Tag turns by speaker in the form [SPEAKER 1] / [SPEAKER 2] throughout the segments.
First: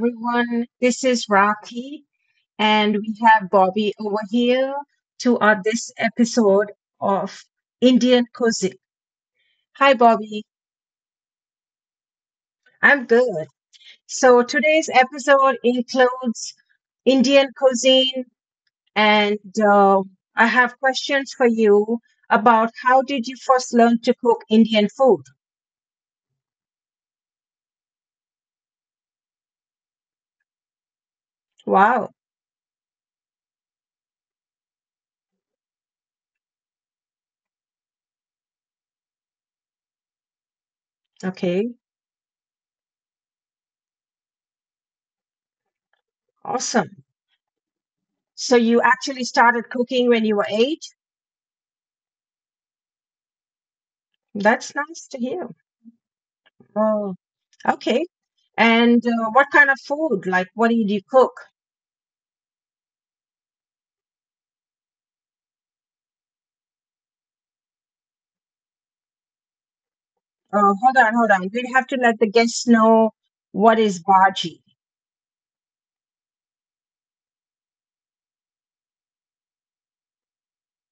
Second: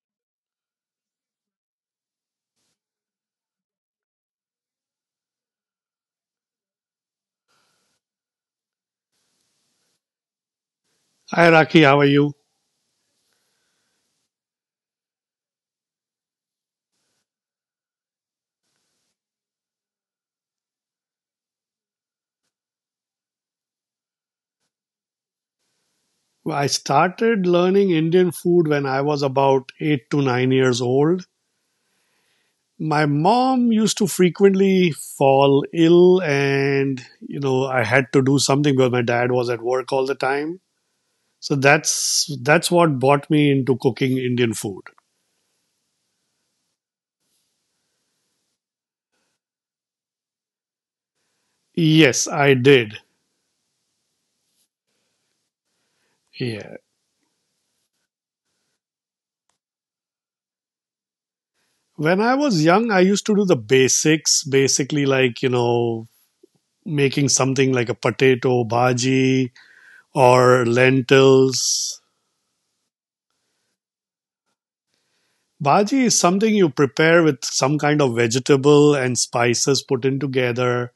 [SPEAKER 1] everyone, this is Rocky, and we have Bobby over here to on this episode of Indian Cuisine. Hi Bobby,
[SPEAKER 2] Hi Raki, how are you?
[SPEAKER 1] I'm good. So today's episode includes Indian cuisine, and I have questions for you about how did you first learn to cook Indian food?
[SPEAKER 2] I started learning Indian food when I was about 8 to 9 years old.
[SPEAKER 1] Wow,
[SPEAKER 2] My mom used to frequently fall ill, and I had to do something because my dad was at work all the time. So
[SPEAKER 1] okay,
[SPEAKER 2] that's what brought me into cooking Indian food.
[SPEAKER 1] awesome. So you actually started cooking when you were eight?
[SPEAKER 2] Yes, I did.
[SPEAKER 1] That's nice to hear.
[SPEAKER 2] Yeah.
[SPEAKER 1] Oh, okay. And what kind of food? Like, what did you cook?
[SPEAKER 2] When I was young, I used to do the basics, basically, like, making something like a potato bhaji or
[SPEAKER 1] Hold on, hold on. We'd have to
[SPEAKER 2] lentils.
[SPEAKER 1] let the guests know what is bhaji.
[SPEAKER 2] Bhaji is something you prepare with some kind of vegetable and spices put in together.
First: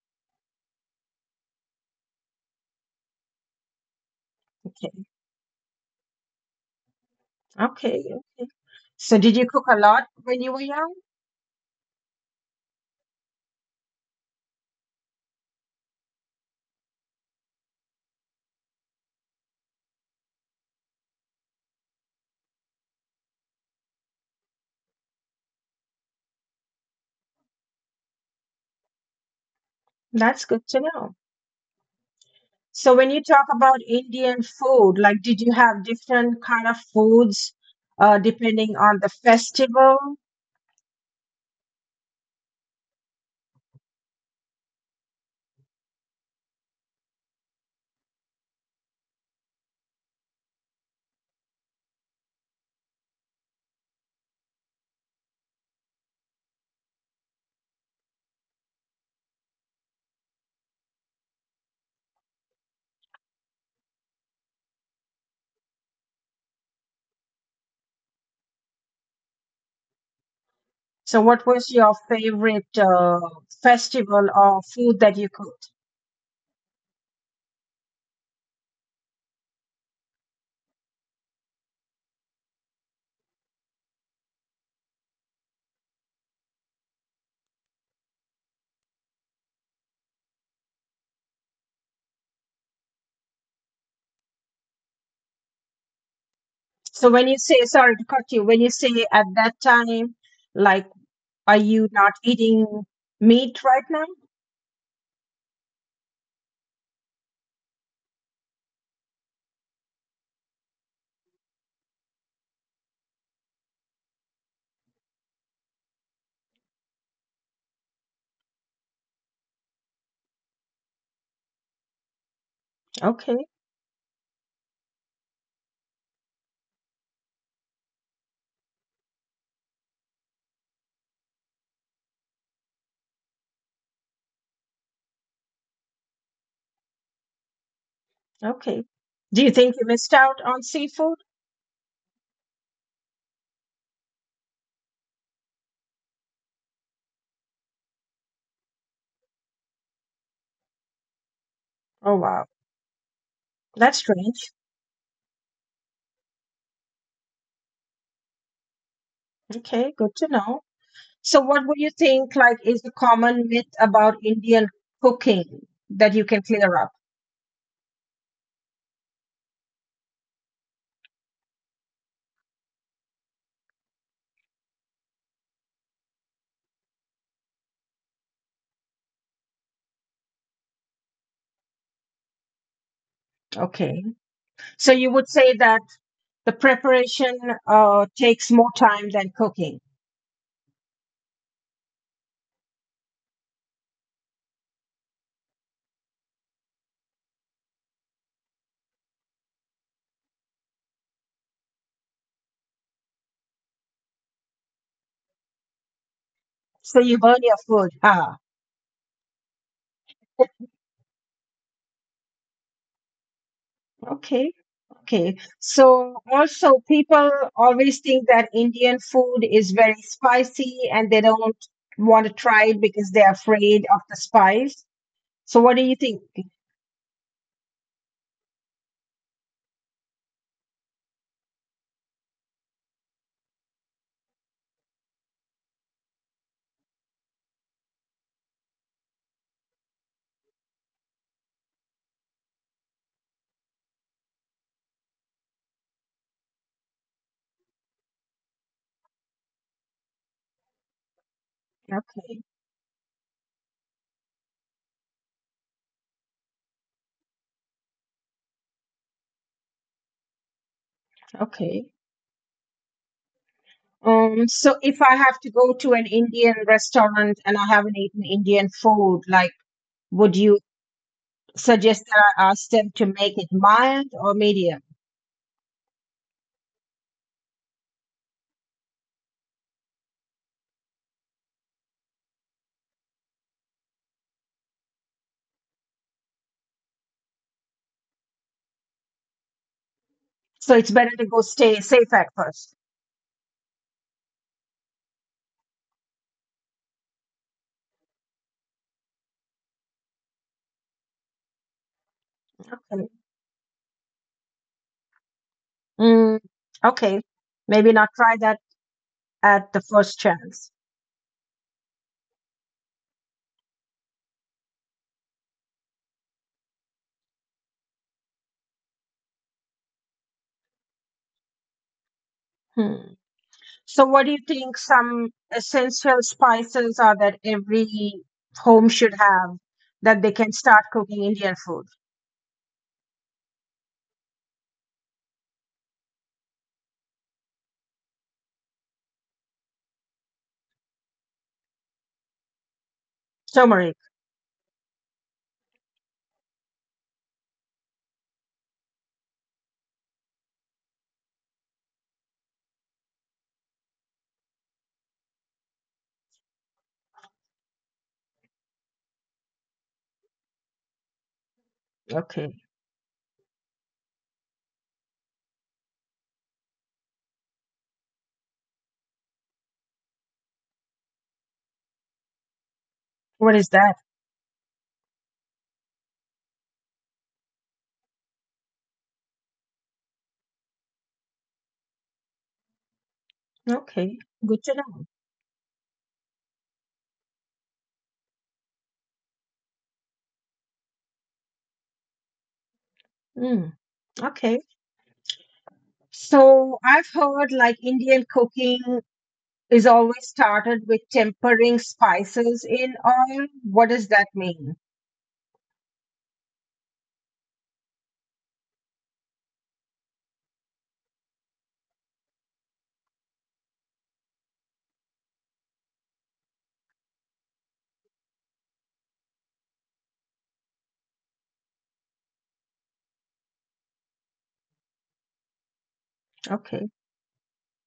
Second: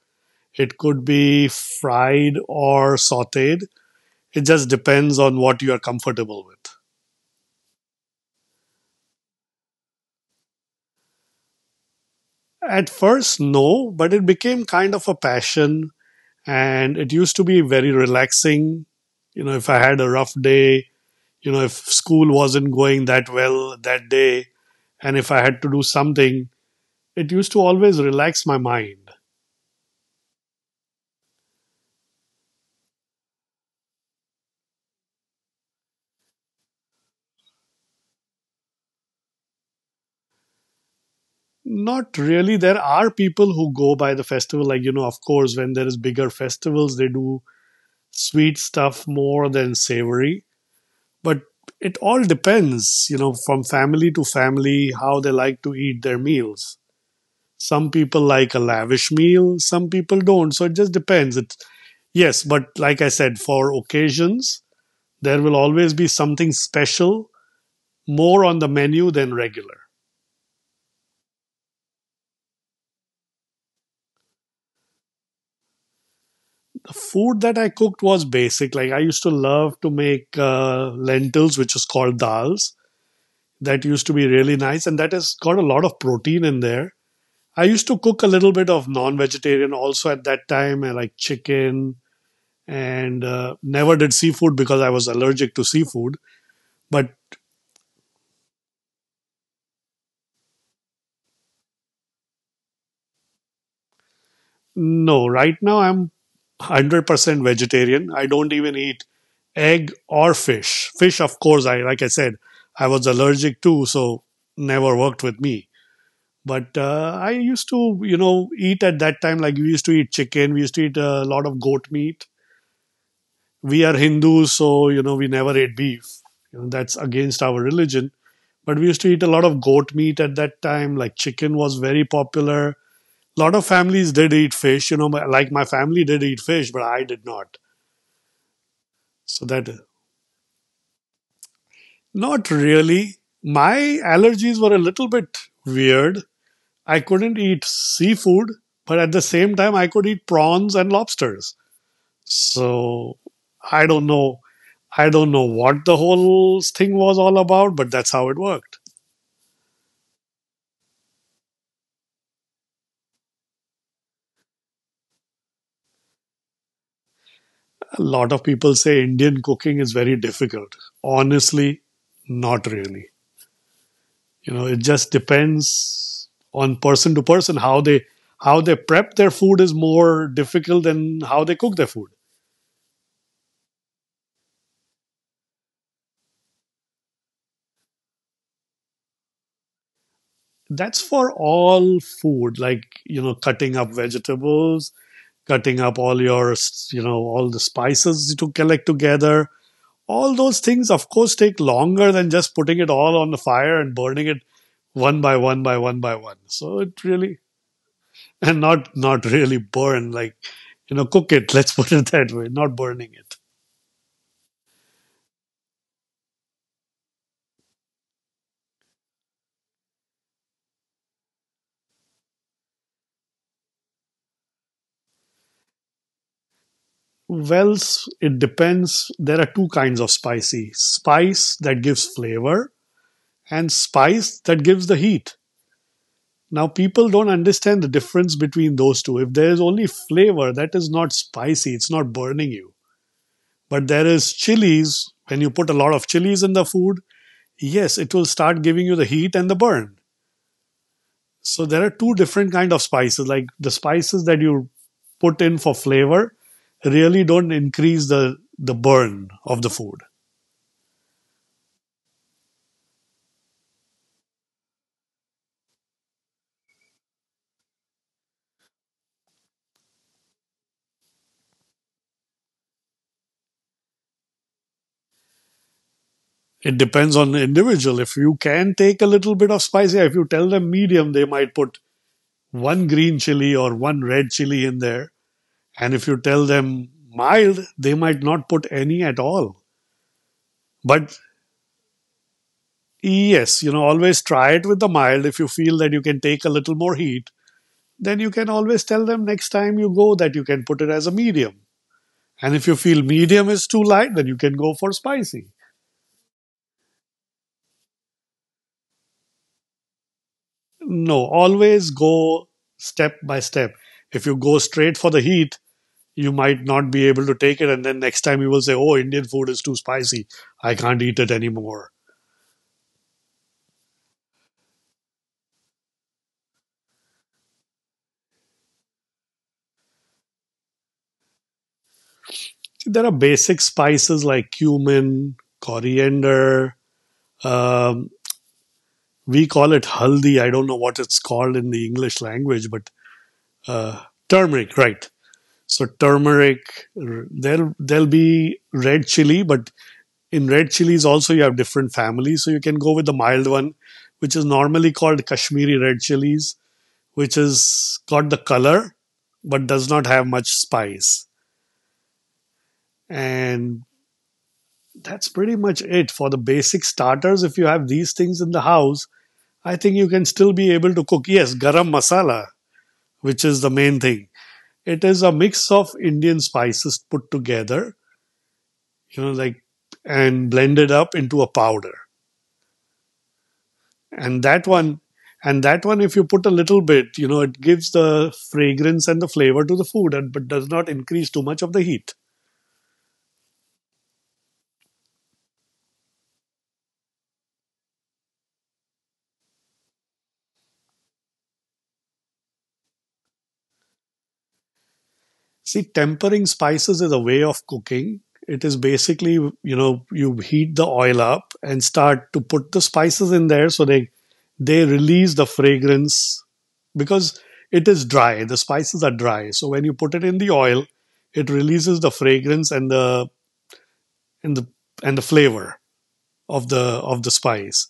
[SPEAKER 2] It could be fried or sauteed. It just
[SPEAKER 1] Okay,
[SPEAKER 2] depends on what you are comfortable with.
[SPEAKER 1] okay, okay. So, did you cook a lot when you were young?
[SPEAKER 2] At first, no, but it became kind of a passion, and it used to be very relaxing. If I had a rough day, if school wasn't going that well that day, and if I had to do something, it used to always relax my mind.
[SPEAKER 1] That's good to know. So, when you talk about Indian food, like, did you have different kind of foods depending on the festival?
[SPEAKER 2] Not really. There are people who go by the festival. Like, of course, when there is bigger festivals, they do sweet stuff more than savory. But it all depends, from family to family, how they like to eat their meals. Some people like a lavish meal, some people don't. So it just depends. Yes, but like I said, for occasions, there will always be something special more on the menu than regular.
[SPEAKER 1] So, what was your favorite festival or food that you cooked?
[SPEAKER 2] The food that I cooked was basic. Like, I used to love to make lentils, which is called dals. That used to be really nice, and that has got a lot of protein in there. I used to cook a little bit of non-vegetarian also at that time. I like chicken, and never did seafood because I was allergic to seafood.
[SPEAKER 1] So
[SPEAKER 2] But
[SPEAKER 1] when you say, sorry to cut you, when you say at that time, like, are you not eating meat right now?
[SPEAKER 2] no, right now I'm 100% vegetarian. I don't even eat egg or fish. Fish, of course, I, like I said, I was allergic to, so never worked with me. But I used to, eat at that time. Like, we used to eat chicken. We used to eat a lot of goat meat.
[SPEAKER 1] Okay,
[SPEAKER 2] We are Hindus, so we never ate beef. That's against our religion. But we used to eat a lot of goat meat at that time. Like, chicken was very popular. A lot of families did eat fish. Like, my family did eat fish, but I did not.
[SPEAKER 1] okay. Do
[SPEAKER 2] So
[SPEAKER 1] you
[SPEAKER 2] that
[SPEAKER 1] think you missed out on seafood?
[SPEAKER 2] Not really. My allergies were a little bit weird. I couldn't eat seafood, but at the same time, I could eat prawns and lobsters.
[SPEAKER 1] Oh, wow.
[SPEAKER 2] So I
[SPEAKER 1] That's
[SPEAKER 2] don't know.
[SPEAKER 1] strange.
[SPEAKER 2] I don't know what the whole thing was all about, but that's how it worked.
[SPEAKER 1] Okay, good to know. So, what would you think like is the common myth about Indian cooking that you can clear up?
[SPEAKER 2] A lot of people say Indian cooking is very difficult. Honestly, not really. It just depends on person to person, how they prep their food is more difficult than how they cook their food.
[SPEAKER 1] Okay. So, you would say that the preparation takes more time than cooking.
[SPEAKER 2] That's for all food, like, cutting up vegetables, cutting up all your, all the spices to collect together. All those things, of course, take longer than just putting it all on the fire and burning it one by one by one by one. So
[SPEAKER 1] So
[SPEAKER 2] it
[SPEAKER 1] you burn
[SPEAKER 2] really,
[SPEAKER 1] your food. Ah,
[SPEAKER 2] and not, not really burn, like, cook it, let's put it that way, not burning it.
[SPEAKER 1] okay. Okay. So also people always think that Indian food is very spicy and they don't want to try it because they're afraid of the spice. So what do you think?
[SPEAKER 2] Wells, it depends. There are two kinds of spicy: spice that gives flavor, and spice that gives the heat. Now, people don't understand the difference between those two. If there is only flavor, that is not spicy, it's not burning you. But there is chilies. When you put a lot of chilies in the food, yes, it will start giving you the heat and the burn. So there are two
[SPEAKER 1] Okay,
[SPEAKER 2] different kind of spices. Like, the spices that you put in for flavor really don't increase the burn of the food.
[SPEAKER 1] okay. So if I have to go to an Indian restaurant and I haven't eaten Indian food, like would you suggest that I ask them to make it mild or medium?
[SPEAKER 2] It depends on the individual. If you can take a little bit of spice, yeah, if you tell them medium, they might put one green chili or one red chili in there. And if you tell them mild, they might not put any at all.
[SPEAKER 1] So it's better
[SPEAKER 2] But
[SPEAKER 1] to go stay safe at first.
[SPEAKER 2] yes, always try it with the mild. If you feel that you can take a little more heat, then you can always tell them next time you go that you can put it as a medium. And if you feel
[SPEAKER 1] Okay.
[SPEAKER 2] medium is too light, then you can go for spicy.
[SPEAKER 1] Mm, okay, maybe not try that at the first chance.
[SPEAKER 2] No, always go step by step. If you go straight for the heat, you might not be able to take it. And then next time you will say, oh, Indian food is too spicy. I can't eat it anymore.
[SPEAKER 1] Hmm. So, what do you think some essential spices are that every home should have that they can start cooking Indian food?
[SPEAKER 2] See, there are basic spices like cumin, coriander, um, we call it haldi. I don't know what it's called in the English language, but
[SPEAKER 1] Turmeric.
[SPEAKER 2] uh, turmeric, right? So turmeric, there'll be red chili, but in red chilies also you have different families. So you can go with the mild one, which is normally called Kashmiri red chilies, which has got the color but does not have much spice.
[SPEAKER 1] Okay.
[SPEAKER 2] And that's pretty much it for the basic starters. If you have these things in the house, I think you can still be able to cook. Yes, garam masala, which
[SPEAKER 1] What
[SPEAKER 2] is the
[SPEAKER 1] is that?
[SPEAKER 2] main thing. It is a mix of Indian spices put together, like, and blended up into a powder.
[SPEAKER 1] Okay.
[SPEAKER 2] And
[SPEAKER 1] Good
[SPEAKER 2] that
[SPEAKER 1] to
[SPEAKER 2] one,
[SPEAKER 1] know.
[SPEAKER 2] and that one, if you put a little bit, it gives the fragrance and the flavor to the food, and but does not increase too much of the heat.
[SPEAKER 1] Mm, okay. So, I've heard like Indian cooking is always started with tempering spices in oil. What does that mean?
[SPEAKER 2] See, tempering spices is a way of cooking. It is basically, you heat the oil up and start to put the spices in there, so they release the fragrance, because it is dry. The spices are dry. So when you put it in the oil, it releases the fragrance and and the the flavor of the
[SPEAKER 1] Okay.
[SPEAKER 2] of the spice.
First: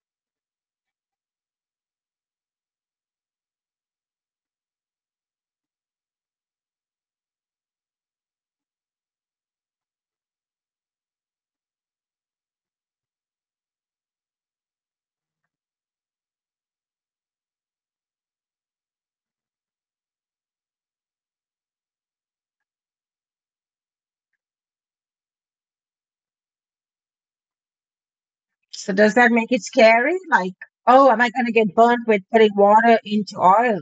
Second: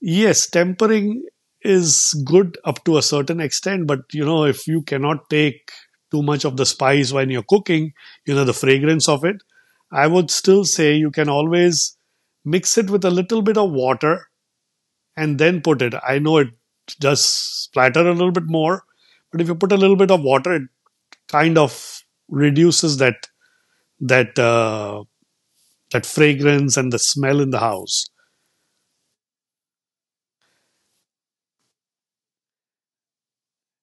[SPEAKER 2] Yes, tempering is good up to a certain extent, but if you cannot take too much of the spice when you're cooking, the fragrance of it, I would still say you can always mix it with a little bit of water and then put it. I know it does splatter a little bit more, but if you put a little bit of water, it kind of reduces that uh, that fragrance and the smell in the house.
[SPEAKER 1] So does that make it scary? Like, oh, am I going to get burnt with putting water into oil?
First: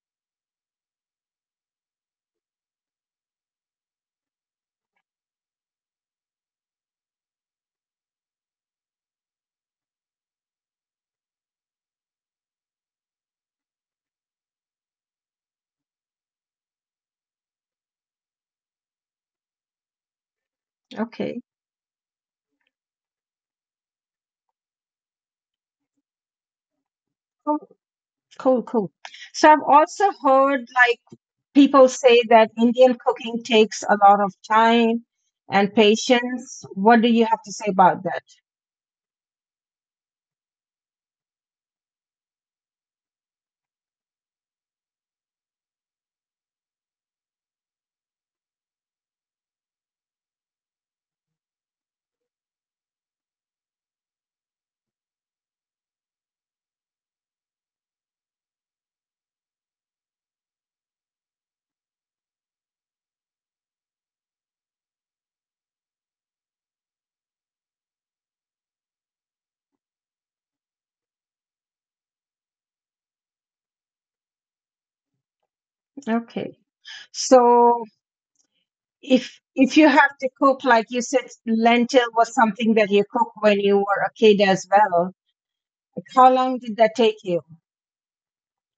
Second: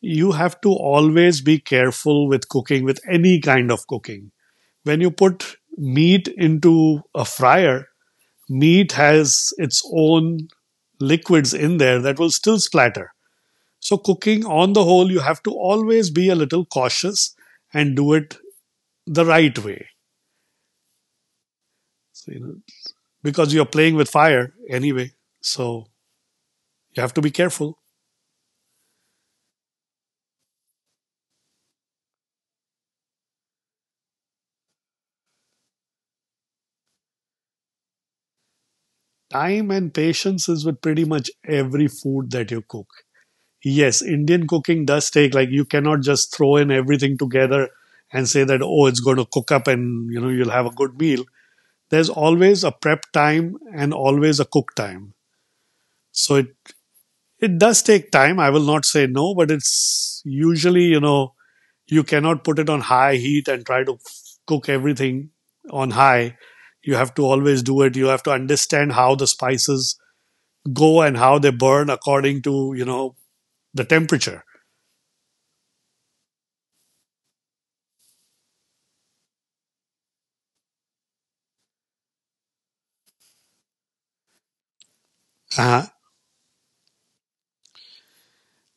[SPEAKER 2] You have to always be careful with cooking. With any kind of cooking, when you put meat into a fryer, meat has its own liquids in there that will still splatter. So cooking on the whole, you have to always be a little cautious and do it the right way.
[SPEAKER 1] Okay,
[SPEAKER 2] So, because you're playing with fire anyway, so you have to be
[SPEAKER 1] cool,
[SPEAKER 2] careful.
[SPEAKER 1] cool, cool. So I've also heard like people say that Indian cooking takes a lot of time and patience. What do you have to say about that?
[SPEAKER 2] Time and patience is with pretty much every food that you cook. Yes, Indian cooking does take, like, you cannot just throw in everything together and say that, oh, it's going to cook up and you'll have a good meal. There's always a prep time and always a cook time. So it does take time. I will not say no, but it's usually, you cannot put it on high heat and try to cook everything on high. You have to always do it. You have to understand how the spices go and how they burn according to, the temperature.
[SPEAKER 1] Okay. So if you have to cook, like you said, lentil was something that you cooked when you were a kid as well.
[SPEAKER 2] Uh,
[SPEAKER 1] How long did that take you?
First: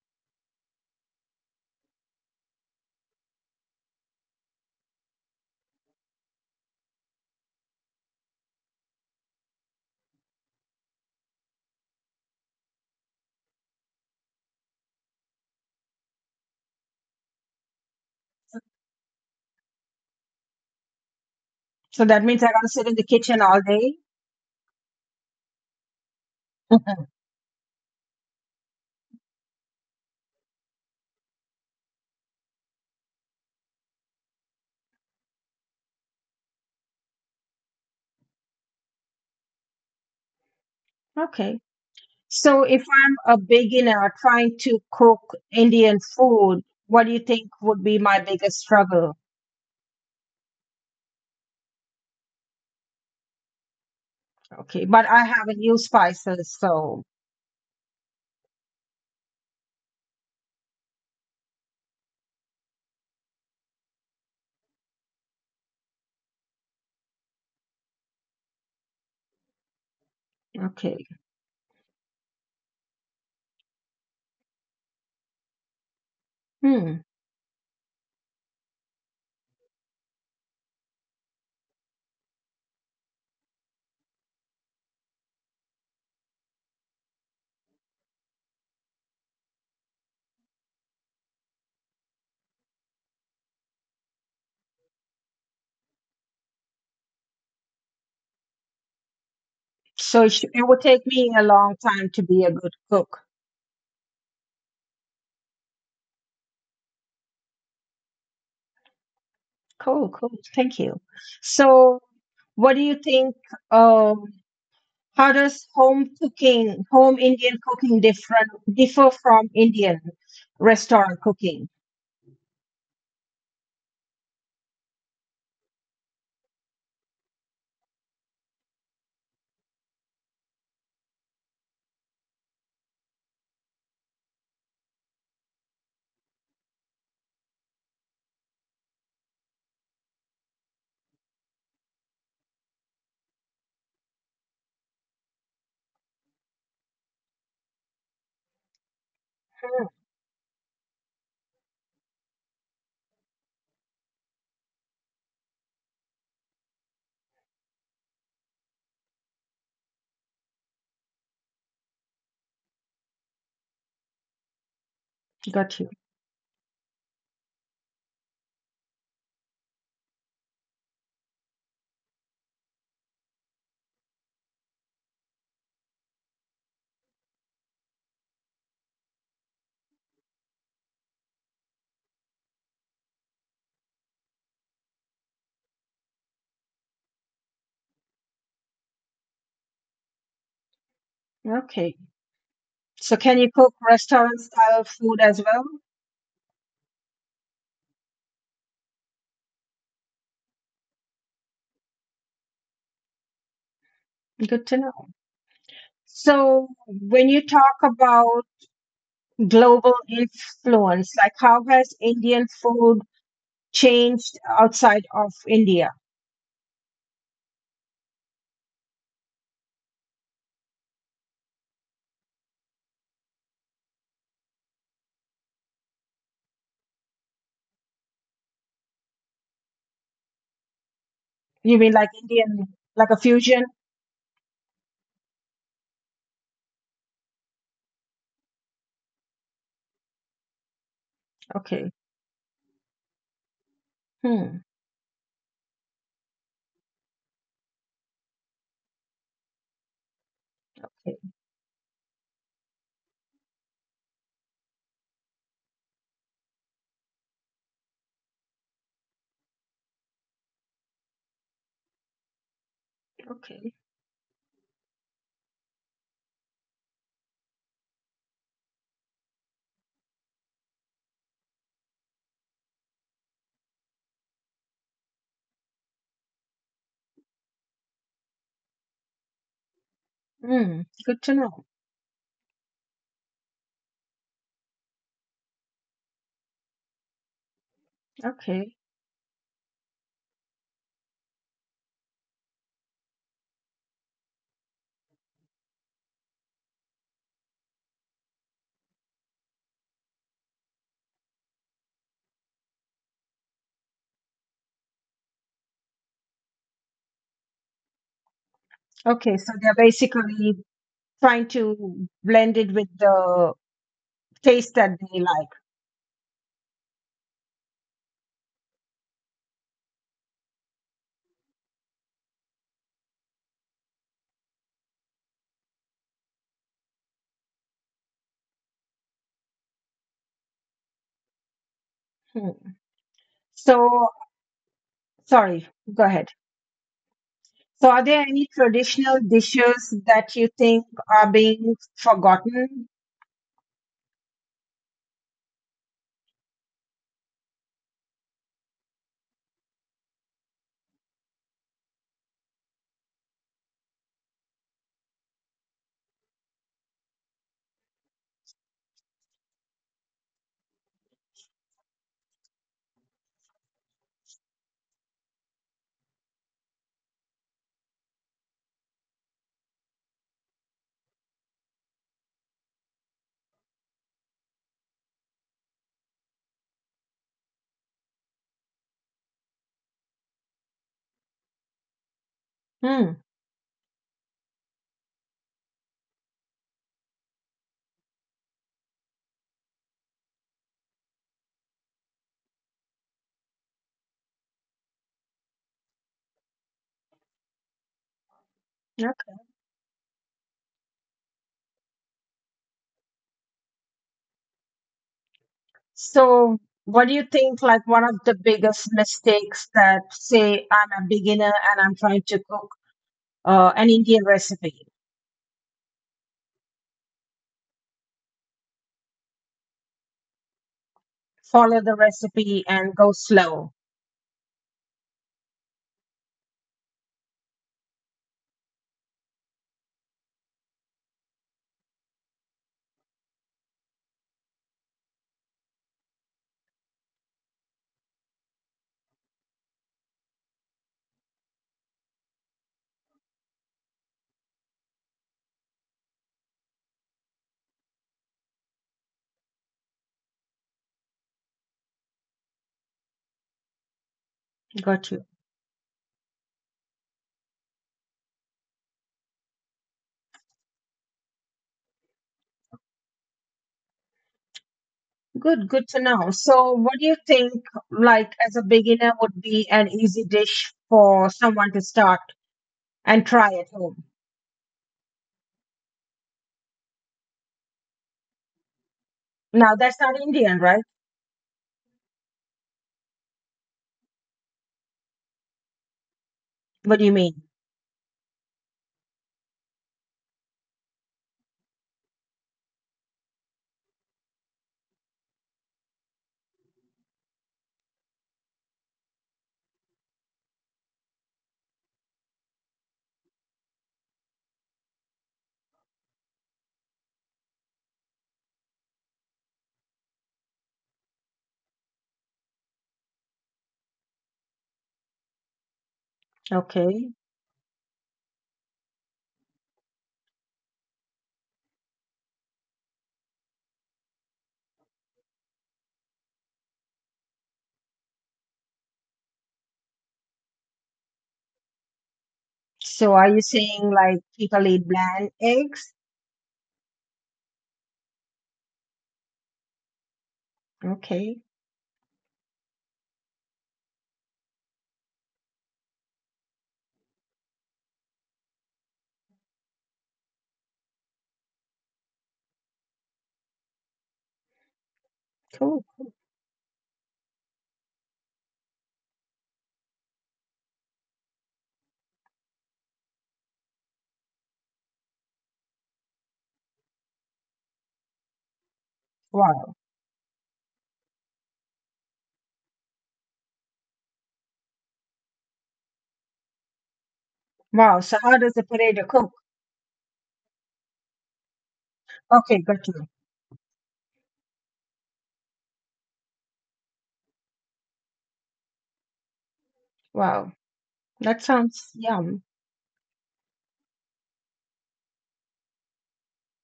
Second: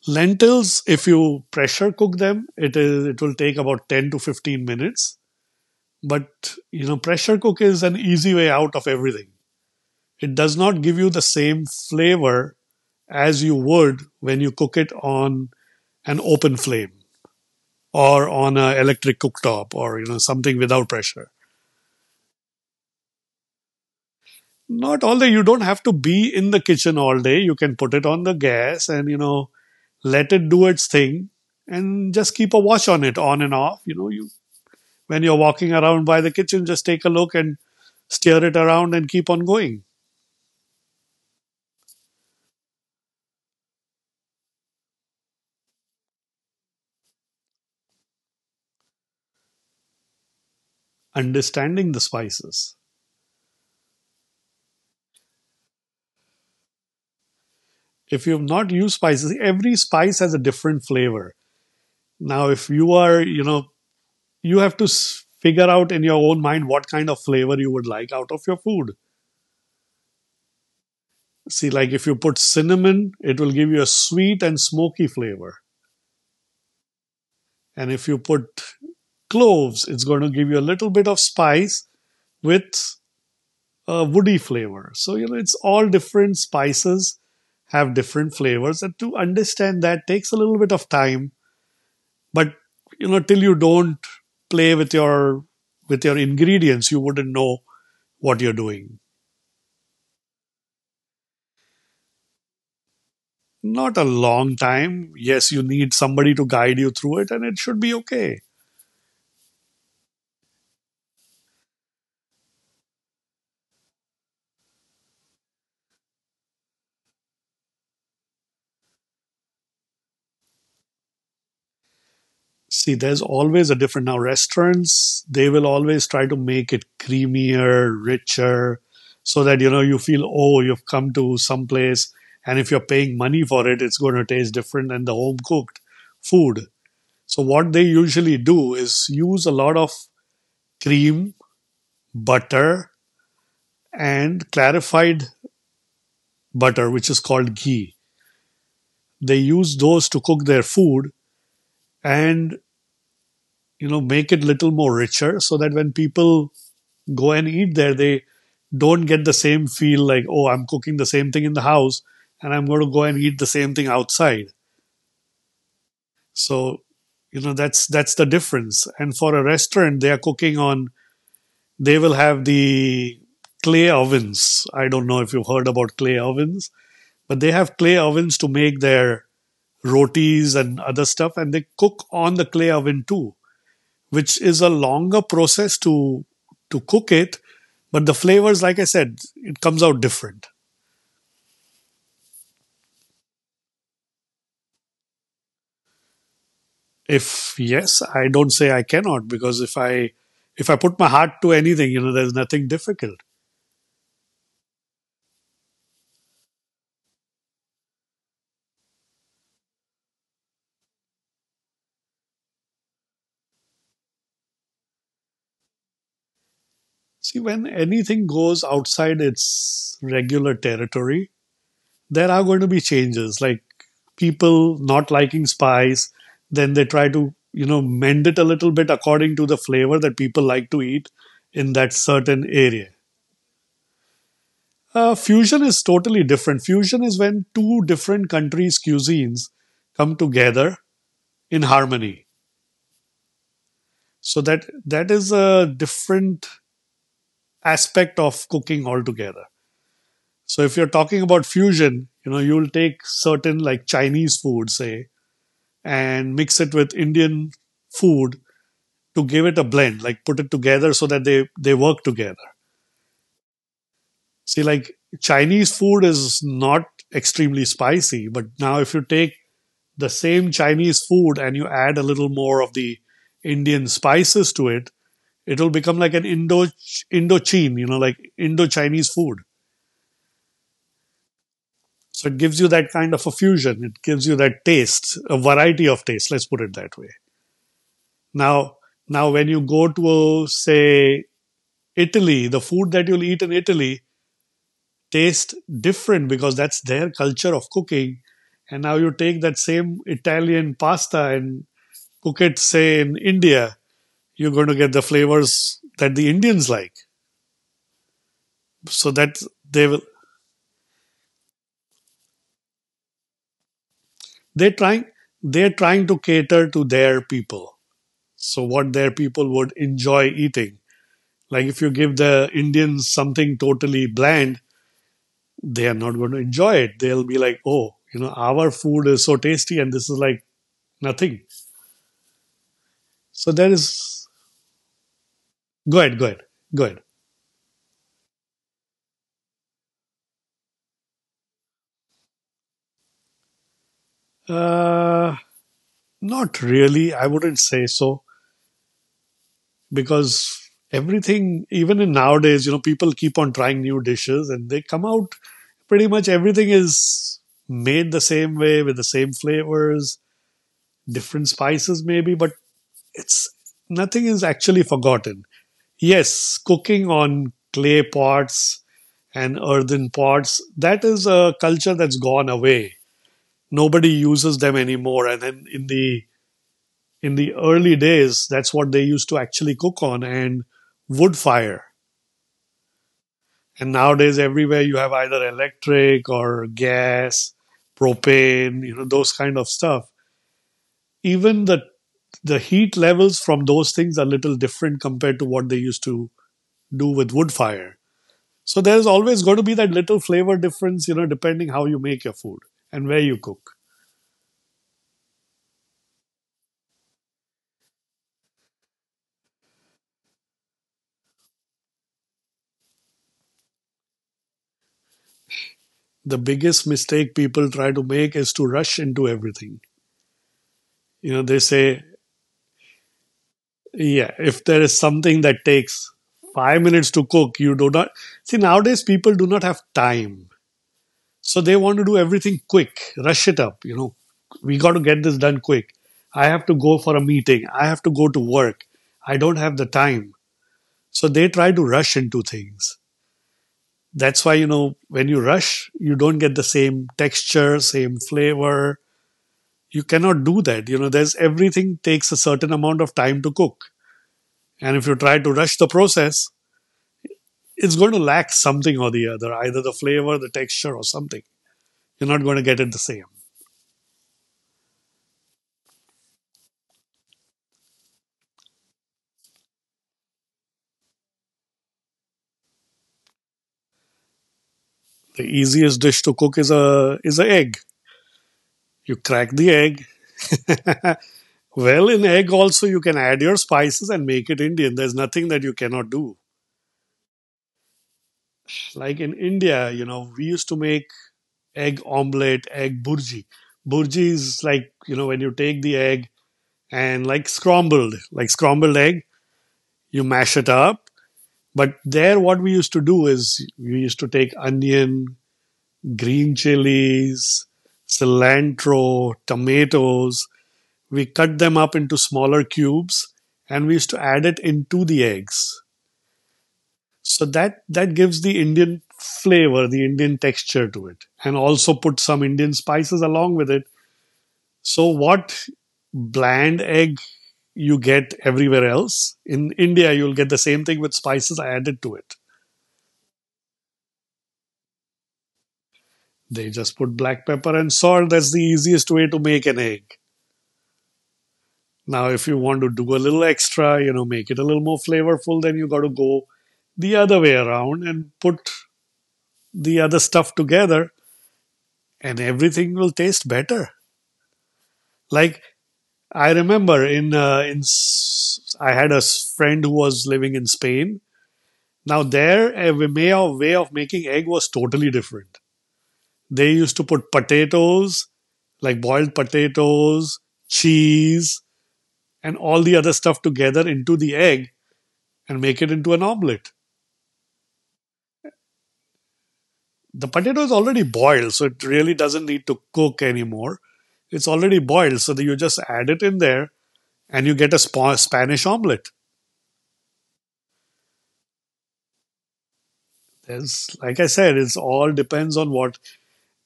[SPEAKER 2] Lentils, if you pressure cook them, it will take about 10 to 15 minutes. But pressure cook is an easy way out of everything. It does not give you the same flavor as you would when you cook it on an open flame or on an electric cooktop, or something without pressure.
[SPEAKER 1] So that means I gotta sit in the kitchen all day?
[SPEAKER 2] Not all day. You don't have to be in the kitchen all day. You can put it on the gas and let it do its thing, and just keep a watch on it on and off. You know, you When you're walking around by the kitchen, just take a look and stir it around and keep on going.
[SPEAKER 1] Okay. So if I'm a beginner trying to cook Indian food, what do you think would be my biggest struggle?
[SPEAKER 2] Understanding the spices.
[SPEAKER 1] Okay, but I haven't used spices, so
[SPEAKER 2] If you've not used spices, every spice has a different flavor. Now, if you are, you know, you have to figure out in your own mind what kind of flavor you would like out of your food.
[SPEAKER 1] okay.
[SPEAKER 2] See, like, if you put cinnamon, it will give you a sweet and smoky flavor.
[SPEAKER 1] Hmm.
[SPEAKER 2] And if you put cloves, it's going to give you a little bit of spice with woody flavor. So, it's all different spices have different flavors. And to understand that takes a little bit of time. But, till you don't play with your ingredients, you wouldn't know what you're doing.
[SPEAKER 1] So it would take me a long time to be a good cook.
[SPEAKER 2] Not a long time. Yes, you need somebody to guide you through it, and it should be okay.
[SPEAKER 1] Cool, cool. Thank you. So what do you think? Um, How does home cooking, home Indian cooking differ from Indian restaurant cooking?
[SPEAKER 2] See, there's always a different. Now, restaurants, they will always try to make it creamier, richer, so that, you know, you feel, oh, you've come to some place. And if you're paying money for it, it's going to taste different than the home cooked food. So, what they usually do is use a lot of cream, butter, and clarified butter, which is called ghee. They use
[SPEAKER 1] Mm,
[SPEAKER 2] those to cook their food and, you know, make it little more richer so that when people go and eat there, they don't get the same feel like, oh, I'm cooking the same thing in the house and I'm going to go and eat the same thing outside.
[SPEAKER 1] got you.
[SPEAKER 2] So, you know, that's the difference. And for a restaurant, they are cooking on they will have the clay ovens. I don't know if you've heard about clay ovens, but they have clay ovens to make their rotis and other stuff and they cook on the clay oven too, which is a longer process to cook it, but the flavors, like I said, it comes out different.
[SPEAKER 1] Okay. So can you cook restaurant style food as well?
[SPEAKER 2] If yes, I don't say I cannot, because if I put my heart to anything, you know, there's nothing difficult.
[SPEAKER 1] Good to know. So when you talk about global influence? Like, how has Indian food changed outside of India?
[SPEAKER 2] See, when anything goes outside its regular territory, there are going to be changes, like people not liking spice, then they try to, you know, mend it a little bit according to the flavor that people like to eat in
[SPEAKER 1] You
[SPEAKER 2] that
[SPEAKER 1] mean like
[SPEAKER 2] certain
[SPEAKER 1] Indian,
[SPEAKER 2] area.
[SPEAKER 1] like a fusion?
[SPEAKER 2] Fusion is totally different. Fusion is when two different countries' cuisines come together in
[SPEAKER 1] Okay.
[SPEAKER 2] harmony. So
[SPEAKER 1] Hmm.
[SPEAKER 2] that is a different aspect of cooking altogether. So if you're
[SPEAKER 1] Okay.
[SPEAKER 2] talking about fusion, you know, you'll take certain like Chinese food, say, and mix it with Indian food to give it a blend, like put it together so that they work together.
[SPEAKER 1] Okay.
[SPEAKER 2] See, like Chinese food is not extremely spicy, but now if you take the same Chinese food and you add a little more of the Indian spices to it, it'll become like an Indo Indochine, you know, like Indo Chinese food.
[SPEAKER 1] Hmm. Good to know.
[SPEAKER 2] So it gives you that kind of a fusion. It gives you that taste, a variety of taste. Let's put it that way. Now,
[SPEAKER 1] Okay.
[SPEAKER 2] now when you go to say, Italy, the food that you'll eat in Italy tastes different because that's their culture of cooking. And now you take that same Italian pasta and cook it, say, in India, you're going to get the flavors that the Indians like. So that
[SPEAKER 1] Okay. So they're
[SPEAKER 2] they will
[SPEAKER 1] basically trying to blend it with the
[SPEAKER 2] they
[SPEAKER 1] taste that
[SPEAKER 2] trying
[SPEAKER 1] they like.
[SPEAKER 2] they're trying to cater to their people. So what their people would enjoy eating. Like if you give the Indians something totally bland, they are not going to enjoy it. They'll be like, oh, you know, our food is so tasty and this is like nothing.
[SPEAKER 1] Hmm.
[SPEAKER 2] So there
[SPEAKER 1] So,
[SPEAKER 2] is
[SPEAKER 1] sorry.
[SPEAKER 2] go
[SPEAKER 1] Go
[SPEAKER 2] ahead, go
[SPEAKER 1] ahead.
[SPEAKER 2] ahead, go ahead.
[SPEAKER 1] So, are there any traditional dishes that you think are being forgotten?
[SPEAKER 2] Uh, Not really. I wouldn't say so, because everything, even in nowadays, you know, people keep on trying new dishes and they come out, pretty much everything is made the same way with the same flavors, different spices maybe, but it's nothing is actually forgotten. Yes, cooking on clay pots and earthen pots, that is a culture that's gone away. Nobody uses them anymore. And then in the early days, that's what they used to actually cook on, and wood fire.
[SPEAKER 1] Hmm.
[SPEAKER 2] And nowadays, everywhere you have either electric or gas, propane, you know, those kind of stuff. Even the heat levels from those things are little different compared to what they used to do with wood fire. So there's always going to be that little flavor difference, you know, depending how you make your food and where you cook.
[SPEAKER 1] So, what do you think, like, one of the biggest mistakes that, say, I'm a beginner and I'm trying to cook an Indian recipe?
[SPEAKER 2] The biggest mistake people try to make is to rush into everything. You know, they
[SPEAKER 1] Follow the
[SPEAKER 2] say,
[SPEAKER 1] recipe and go slow.
[SPEAKER 2] yeah, if there is something that takes 5 minutes to cook, you do not see nowadays people do not have time. So they want to do everything quick, rush it up. You know, we got to get this done quick. I have to go for a meeting. I have to go to work. I don't have the time. So they try to rush into things. That's why, you know, when you rush, you don't get the same texture, same flavor. You cannot do that. You know, there's everything takes a certain amount of time to cook. And if
[SPEAKER 1] Got
[SPEAKER 2] you
[SPEAKER 1] you.
[SPEAKER 2] try to rush the process, it's going to lack something or the other, either the flavor, the texture, or something. You're not going to get it the same.
[SPEAKER 1] Good, good to know. So, what do you think, like, as a beginner, would be an easy dish for someone to start and try at home?
[SPEAKER 2] The easiest dish to cook is a egg. You crack the
[SPEAKER 1] Now, that's
[SPEAKER 2] egg.
[SPEAKER 1] not Indian, right?
[SPEAKER 2] Well, in egg also you can add your spices and make it Indian. There's nothing that you cannot do.
[SPEAKER 1] What do you mean?
[SPEAKER 2] Like in India, you know, we used to make egg omelette, egg burji. Burji is like, you know, when you take the egg and like scrambled egg, you mash it up. But there, what we used to do is we used to take onion, green chilies, cilantro, tomatoes, we cut them up into smaller cubes and we used to add it into the eggs,
[SPEAKER 1] Okay.
[SPEAKER 2] so that that gives the Indian flavor, the Indian texture to it, and also put some Indian spices along with it. So what, bland egg you get everywhere else, in India you'll get the same thing with spices added to it.
[SPEAKER 1] So, are you saying, like, people eat bland eggs?
[SPEAKER 2] They just put black pepper and salt, that's the easiest way to make an egg.
[SPEAKER 1] Okay,
[SPEAKER 2] Now, if you want to do a little extra, you know, make it a little more flavorful, then you got to go the other way around and put the other stuff together, and everything will taste better. Like,
[SPEAKER 1] cool.
[SPEAKER 2] I remember in I had a friend who was living in Spain. Now their way of making egg was totally different. They used to put potatoes, like boiled
[SPEAKER 1] Wow.
[SPEAKER 2] potatoes, cheese, and all the other stuff together into the egg and make it into an omelet.
[SPEAKER 1] Wow. So how does the potato cook?
[SPEAKER 2] The potato is already boiled, so it really doesn't
[SPEAKER 1] Okay,
[SPEAKER 2] need to
[SPEAKER 1] got you.
[SPEAKER 2] cook anymore. It's already boiled, so that you just add it in there and you get a Spanish omelet.
[SPEAKER 1] Wow. That sounds yum.
[SPEAKER 2] There's, like I said, it's all depends on what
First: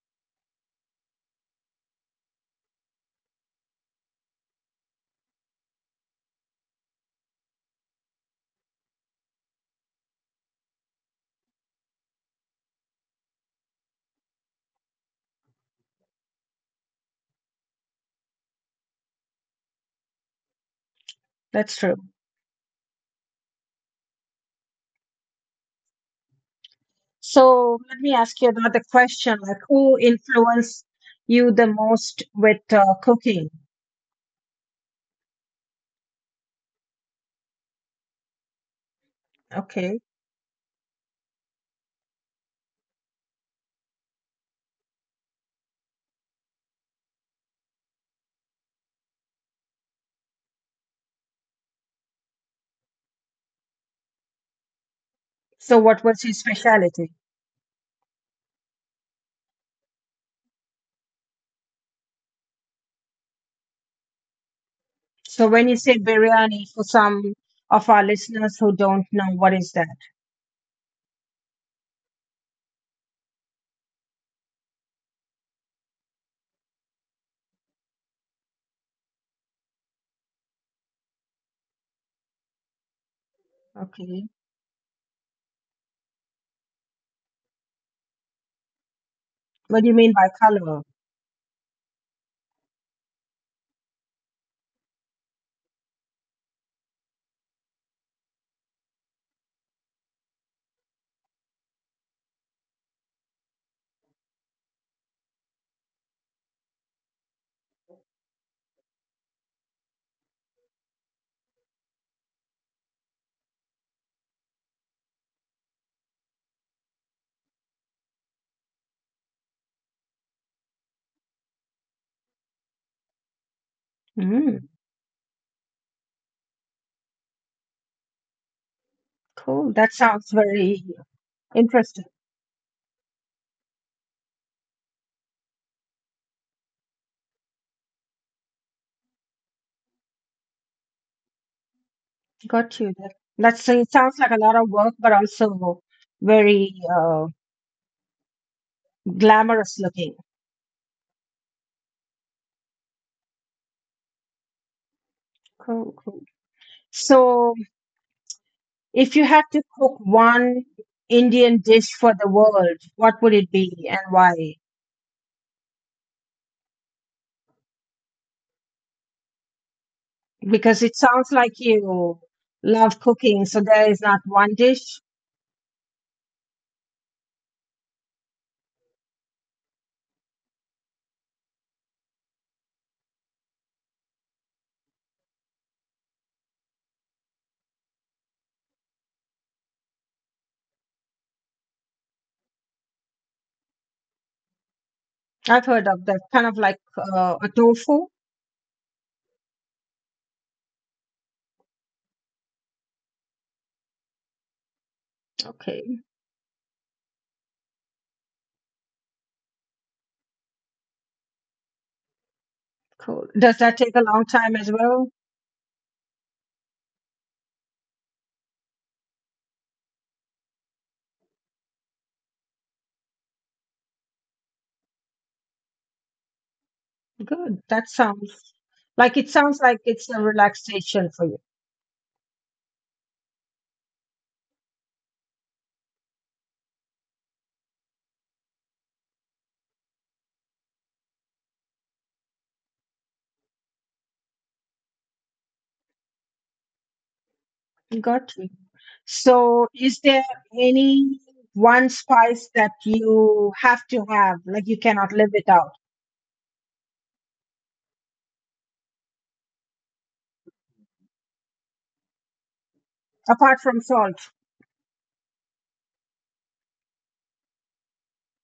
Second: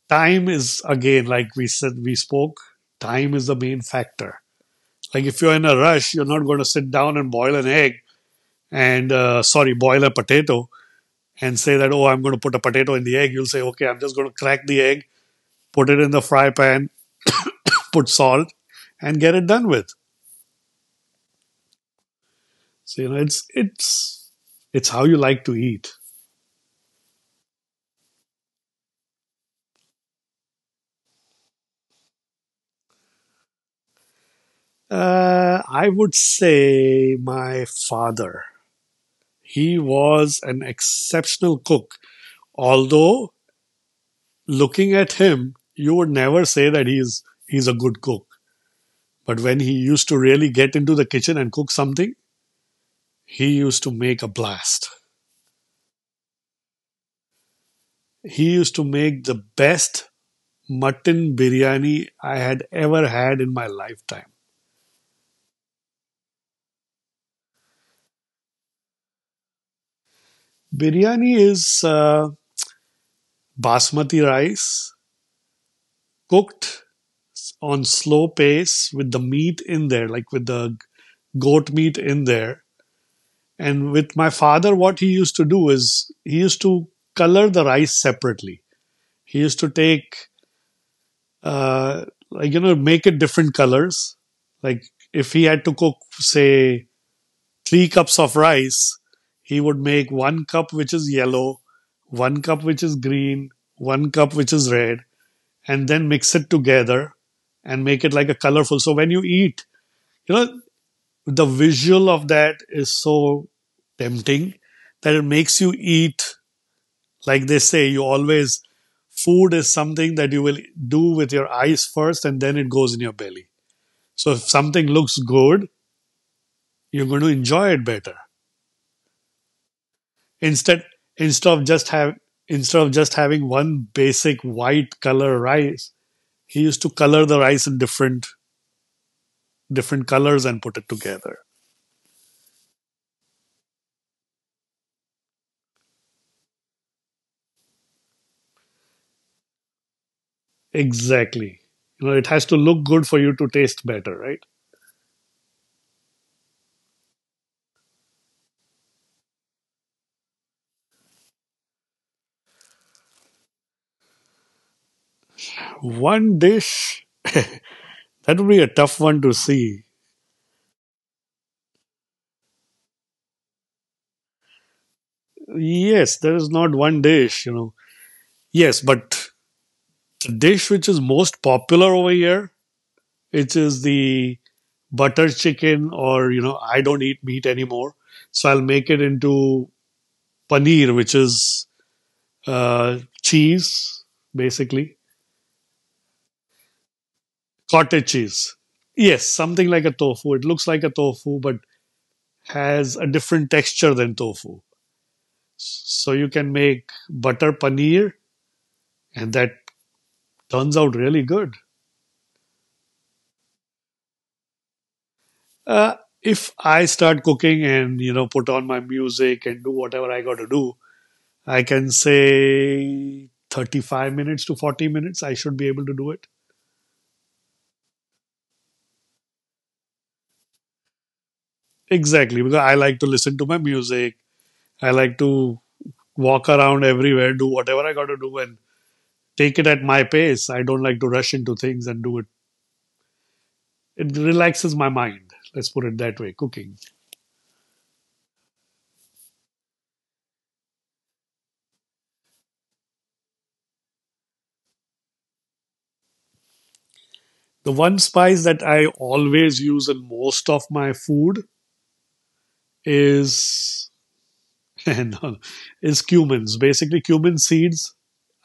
[SPEAKER 2] time is. Again, like we said, we spoke, time is the main factor. Like if you're in a rush, you're not going to sit down and boil an egg and sorry, boil a potato and say that, oh, I'm going to put a potato in the egg. You'll say, okay, I'm just going to crack the egg, put it in the fry pan, put salt, and get it done with.
[SPEAKER 1] That's true.
[SPEAKER 2] So you know, it's how you like to eat.
[SPEAKER 1] So let me ask you another question. Like who influenced you the most with cooking?
[SPEAKER 2] I would say my father. He
[SPEAKER 1] Okay.
[SPEAKER 2] was an exceptional cook. Although, looking at him, you would never say that he's a good cook. But when he used to really get into the kitchen and cook something, he used to make a blast.
[SPEAKER 1] So what was his specialty?
[SPEAKER 2] He used to make the best mutton biryani I had ever had in my lifetime.
[SPEAKER 1] So when you say biryani, for some of our listeners who don't know, what is that?
[SPEAKER 2] Biryani is basmati rice cooked on slow pace with the meat in there, like with the goat meat in there. And with
[SPEAKER 1] Okay.
[SPEAKER 2] my father, what he used to do is he used to color the rice separately. He used to
[SPEAKER 1] What do you mean
[SPEAKER 2] take,
[SPEAKER 1] by color?
[SPEAKER 2] uh, like, you know, make it different colors. Like, if he had to cook, say, 3 cups of rice, he would make one cup which is yellow, one cup which is green, one cup which is red, and then mix it together and make it like a colorful. So when you eat, you know, the visual of that is so tempting that it makes you eat, like they say, you always, food is something that you will do with your eyes first and then it goes in your belly. So if
[SPEAKER 1] Mm,
[SPEAKER 2] something looks good, you're going to enjoy it better.
[SPEAKER 1] cool. That sounds very
[SPEAKER 2] instead instead of just
[SPEAKER 1] interesting.
[SPEAKER 2] have instead of just having one basic white color rice, he used to color the rice in different colors and put it together.
[SPEAKER 1] Got you there. That's it sounds like a lot of work, but also very glamorous looking.
[SPEAKER 2] Exactly, you know, it has to look good for you to taste better, right?
[SPEAKER 1] Cool, cool. So, if you had to cook one Indian dish for the world, what would it be and why?
[SPEAKER 2] One dish, that would be a tough one to see.
[SPEAKER 1] Because it sounds like you love cooking, so there is not one dish.
[SPEAKER 2] Yes, there is not one dish, you know. Yes, but the dish which is most popular over here, which is the butter chicken, or you know, I don't eat meat anymore, so I'll make it into paneer, which is cheese, basically
[SPEAKER 1] I've heard of that, kind of like a tofu.
[SPEAKER 2] cottage cheese. Yes, something like a tofu. It looks like a tofu, but has a different texture than tofu.
[SPEAKER 1] Okay,
[SPEAKER 2] So you can make butter paneer and that turns out really good.
[SPEAKER 1] cool. Does that take a long time as well?
[SPEAKER 2] Uh, if I start cooking and you know put on my music and do whatever I got to do, I can say 35 minutes to 40 minutes I should be able to do it.
[SPEAKER 1] Good. That sounds like it sounds like it's a relaxation for you.
[SPEAKER 2] Exactly, because I like to listen to my music. I like to walk around everywhere, do whatever I got to do and take it at my pace. I don't like to rush into things and do it. It relaxes my mind. Let's put it that way, cooking.
[SPEAKER 1] Got you. So, is there any one spice that you have to have, like you cannot live without,
[SPEAKER 2] The one spice that I always use in most of my food
[SPEAKER 1] apart from
[SPEAKER 2] is
[SPEAKER 1] salt?
[SPEAKER 2] no, is cumins. Basically, cumin seeds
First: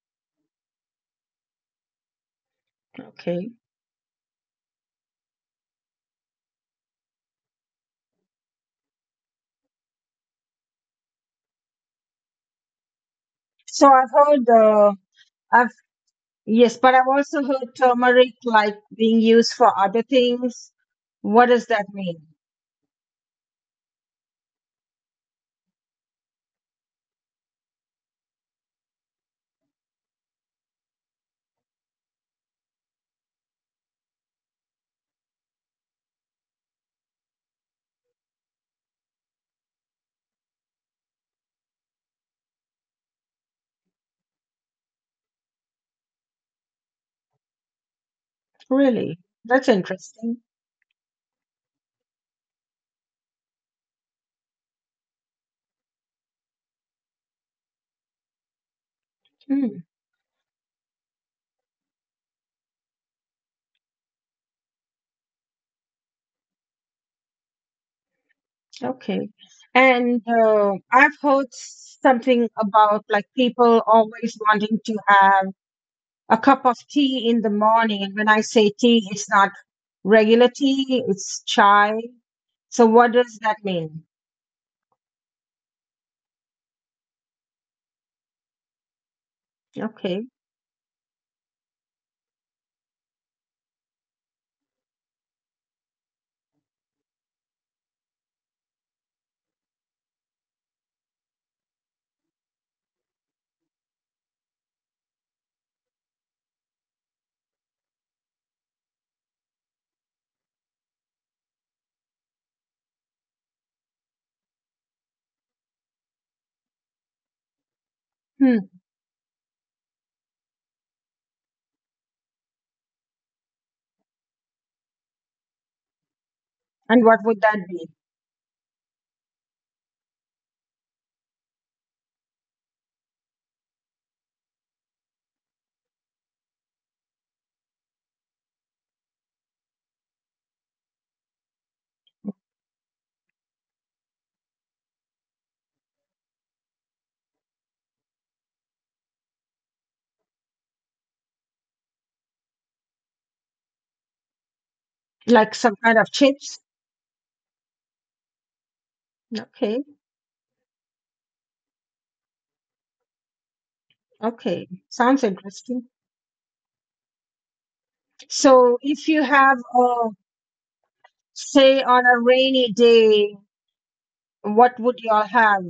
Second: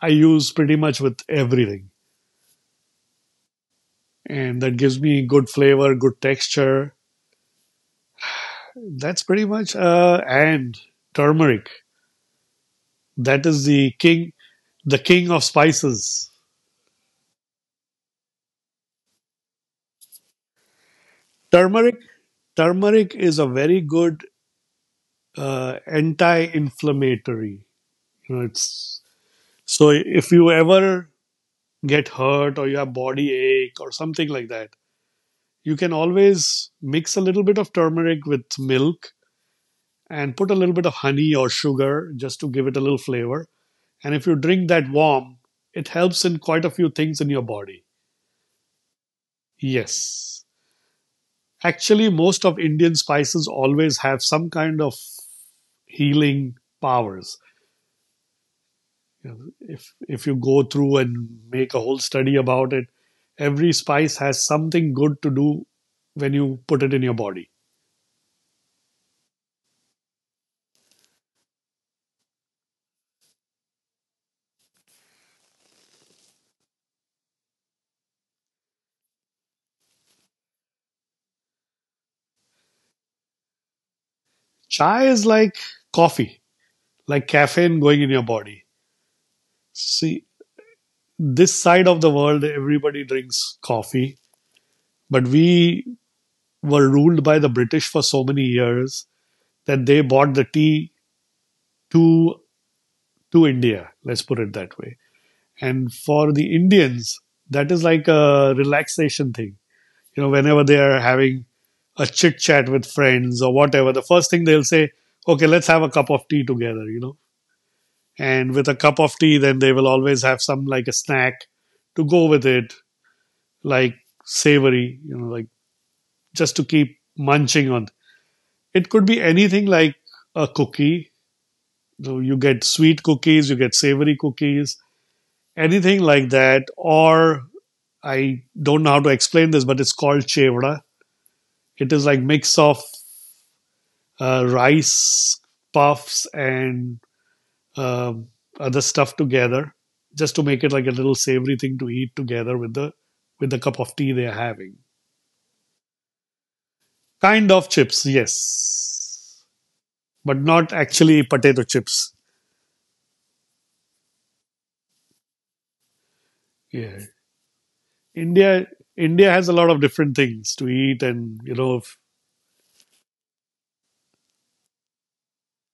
[SPEAKER 2] I use pretty much with everything,
[SPEAKER 1] Okay.
[SPEAKER 2] and that gives me good flavor, good texture. That's pretty much and turmeric. That is
[SPEAKER 1] So I've heard,
[SPEAKER 2] the king of
[SPEAKER 1] I've
[SPEAKER 2] spices.
[SPEAKER 1] yes, but I've also heard turmeric like being used for other things. What does that
[SPEAKER 2] Turmeric,
[SPEAKER 1] mean?
[SPEAKER 2] turmeric is a very good anti-inflammatory. You know, it's so if you ever get hurt or you have body ache or something like that, you can always mix a little bit of turmeric with milk and put a little bit of honey or sugar just to give it a little flavor. And if you drink that warm, it helps in quite a few things in your body.
[SPEAKER 1] Really? That's interesting.
[SPEAKER 2] Yes. Actually, most of Indian spices always have some kind of healing powers. You know,
[SPEAKER 1] Mm.
[SPEAKER 2] if you go through and make a whole study about it, every spice has something good to do when you put it in your body.
[SPEAKER 1] Okay. And I've heard something about like people always wanting to have a cup of tea in the morning. And when I say tea, it's not regular tea, it's chai. So what does that mean?
[SPEAKER 2] Chai is like coffee, like caffeine going in your body. See,
[SPEAKER 1] Okay.
[SPEAKER 2] this side of the world, everybody drinks coffee, but we were ruled by the British for so many years that they brought the tea to to India. Let's put it that way. And for the Indians, that is like a relaxation thing. You know, whenever they are having a chit chat with friends or whatever, the first thing they'll say, okay, let's have a cup of tea together, you know. And
[SPEAKER 1] Hmm.
[SPEAKER 2] with a cup of tea, then they will always have some like a snack to go with it, like savory, you know, like just to keep
[SPEAKER 1] And what would that
[SPEAKER 2] munching on.
[SPEAKER 1] be?
[SPEAKER 2] It could be anything like a cookie. So you get sweet cookies, you get savory cookies, anything like that. Or I don't know how to explain this, but it's called chevda. It is like mix of rice puffs and um, other stuff together just to make it like a little savory thing to eat together with the cup of tea they're having.
[SPEAKER 1] Like some kind of chips?
[SPEAKER 2] Kind of chips, yes,
[SPEAKER 1] Okay.
[SPEAKER 2] but not actually potato chips.
[SPEAKER 1] Okay. Sounds interesting.
[SPEAKER 2] Yeah. india
[SPEAKER 1] So if you
[SPEAKER 2] india has a
[SPEAKER 1] have,
[SPEAKER 2] lot of different things to eat and you know
[SPEAKER 1] say,
[SPEAKER 2] if-
[SPEAKER 1] on a rainy day, what would y'all have?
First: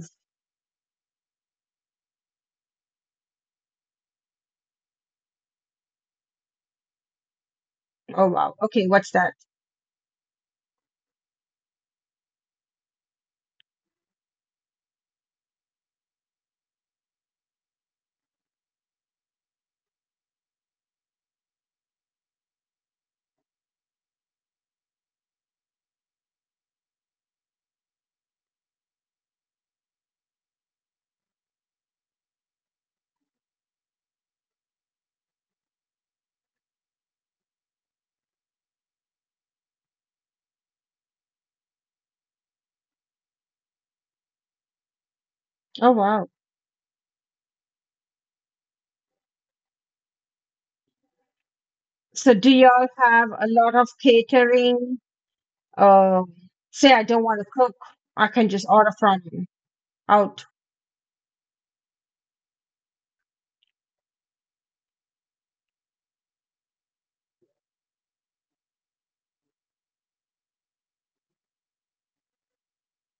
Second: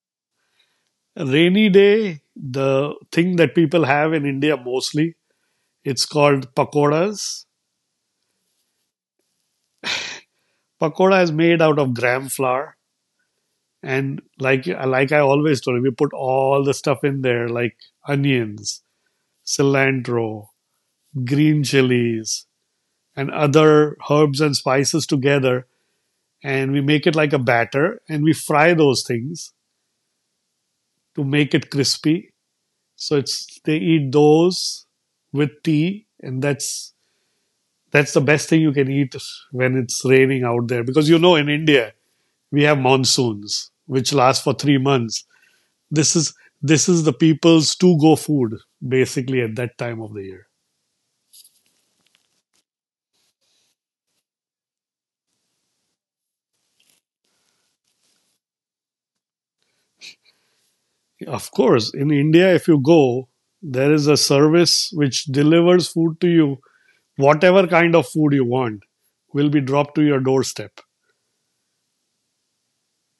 [SPEAKER 2] a rainy day, the thing that people have in India mostly, it's called pakoras.
[SPEAKER 1] Oh, wow. Okay. What's that?
[SPEAKER 2] Pakoda is made out of gram flour. And like I always told you, we put all the stuff in there, like onions, cilantro, green chilies, and other herbs and spices together, and we make it like a batter, and we fry those things to make it crispy. So it's they eat those with tea, and that's the best thing you can eat when it's raining out there, because you know in India we have monsoons which last for 3 months.
[SPEAKER 1] Oh,
[SPEAKER 2] this
[SPEAKER 1] wow.
[SPEAKER 2] is this is the people's to go food basically at that time of the year.
[SPEAKER 1] So do y'all have a lot of catering? Um, say I don't want to cook. I can just order from out.
[SPEAKER 2] Of course in India, if you go, there is a service which delivers food to you. Whatever kind of food you want will be dropped to your doorstep.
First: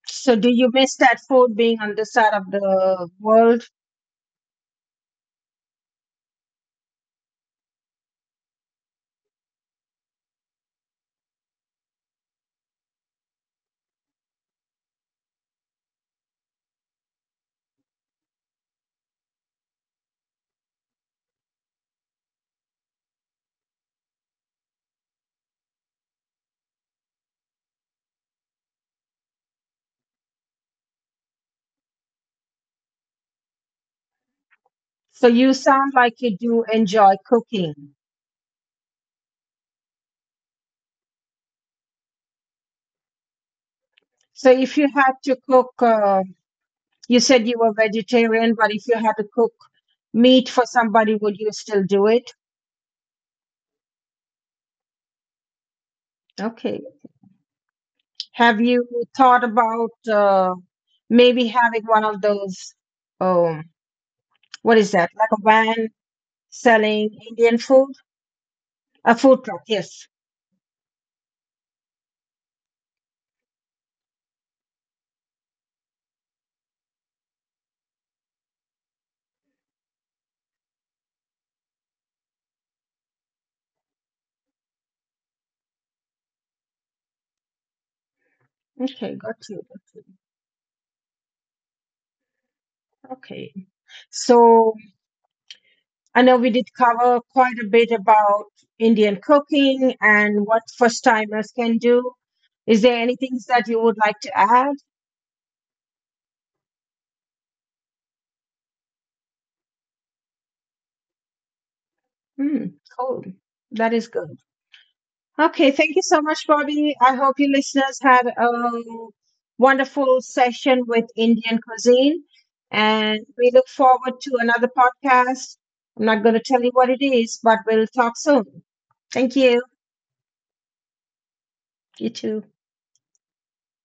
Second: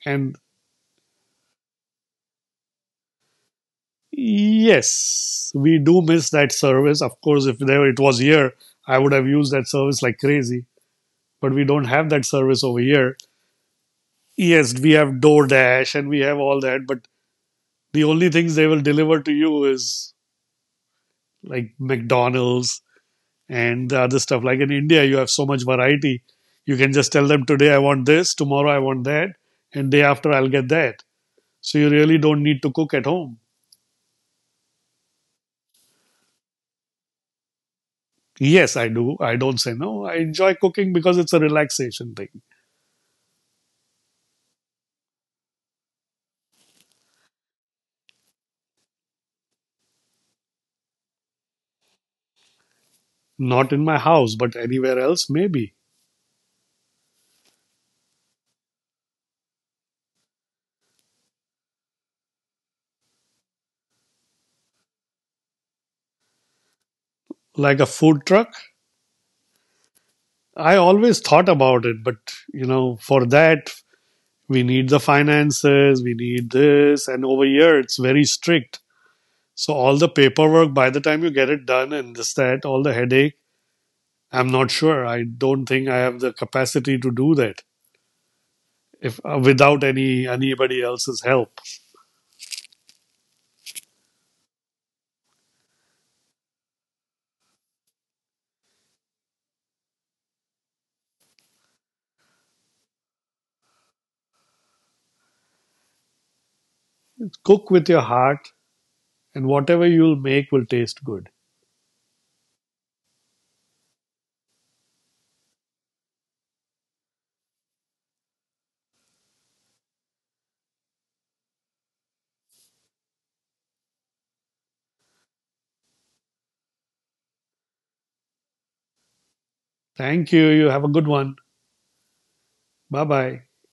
[SPEAKER 1] So,
[SPEAKER 2] And
[SPEAKER 1] do you miss that food being on this side of the world?
[SPEAKER 2] yes, we do miss that service. Of course, if there it was here, I would have used that service like crazy, but we don't have that service over here. Yes, we have DoorDash and we have all that, but the only things they will deliver to you is like McDonald's and the other stuff. Like in India, you have so much variety. You can just tell them today I want this, tomorrow I want that, and day after I'll get that. So you really don't need to cook at home.
[SPEAKER 1] So, you sound like you do enjoy cooking.
[SPEAKER 2] Yes, I do. I don't say no. I enjoy cooking because it's a relaxation thing.
[SPEAKER 1] So, if you had to cook, you said you were vegetarian, but if you had to cook meat for somebody, would you still do it?
[SPEAKER 2] Not in my house, but anywhere else, maybe.
[SPEAKER 1] Okay. Have you thought about maybe having one of those, um, what is that, like a van selling Indian
[SPEAKER 2] Like a
[SPEAKER 1] food?
[SPEAKER 2] food truck.
[SPEAKER 1] A food truck, yes.
[SPEAKER 2] I always thought about it, but you know, for that, we need the finances, we need this. And over here, it's very strict. So all the paperwork, by the time you get it done and this, that, all the headache, I'm not sure. I don't think I have the capacity to do that
[SPEAKER 1] Okay,
[SPEAKER 2] if
[SPEAKER 1] got you. Got
[SPEAKER 2] without
[SPEAKER 1] you.
[SPEAKER 2] anybody else's help.
[SPEAKER 1] Okay. So, I know we did cover quite a bit about Indian cooking and what first timers can do. Is there anything that you would like to add?
[SPEAKER 2] Cook with your heart, and whatever you'll make will taste good.
[SPEAKER 1] Hmm, cool. That is good. Okay, thank you so much, Bobby. I hope you listeners had a wonderful session with Indian cuisine. And we look forward to another podcast. I'm not going to tell you what it is, but we'll talk soon. Thank you.
[SPEAKER 2] Thank you. You have a good one.
[SPEAKER 1] You too.
[SPEAKER 2] Bye bye.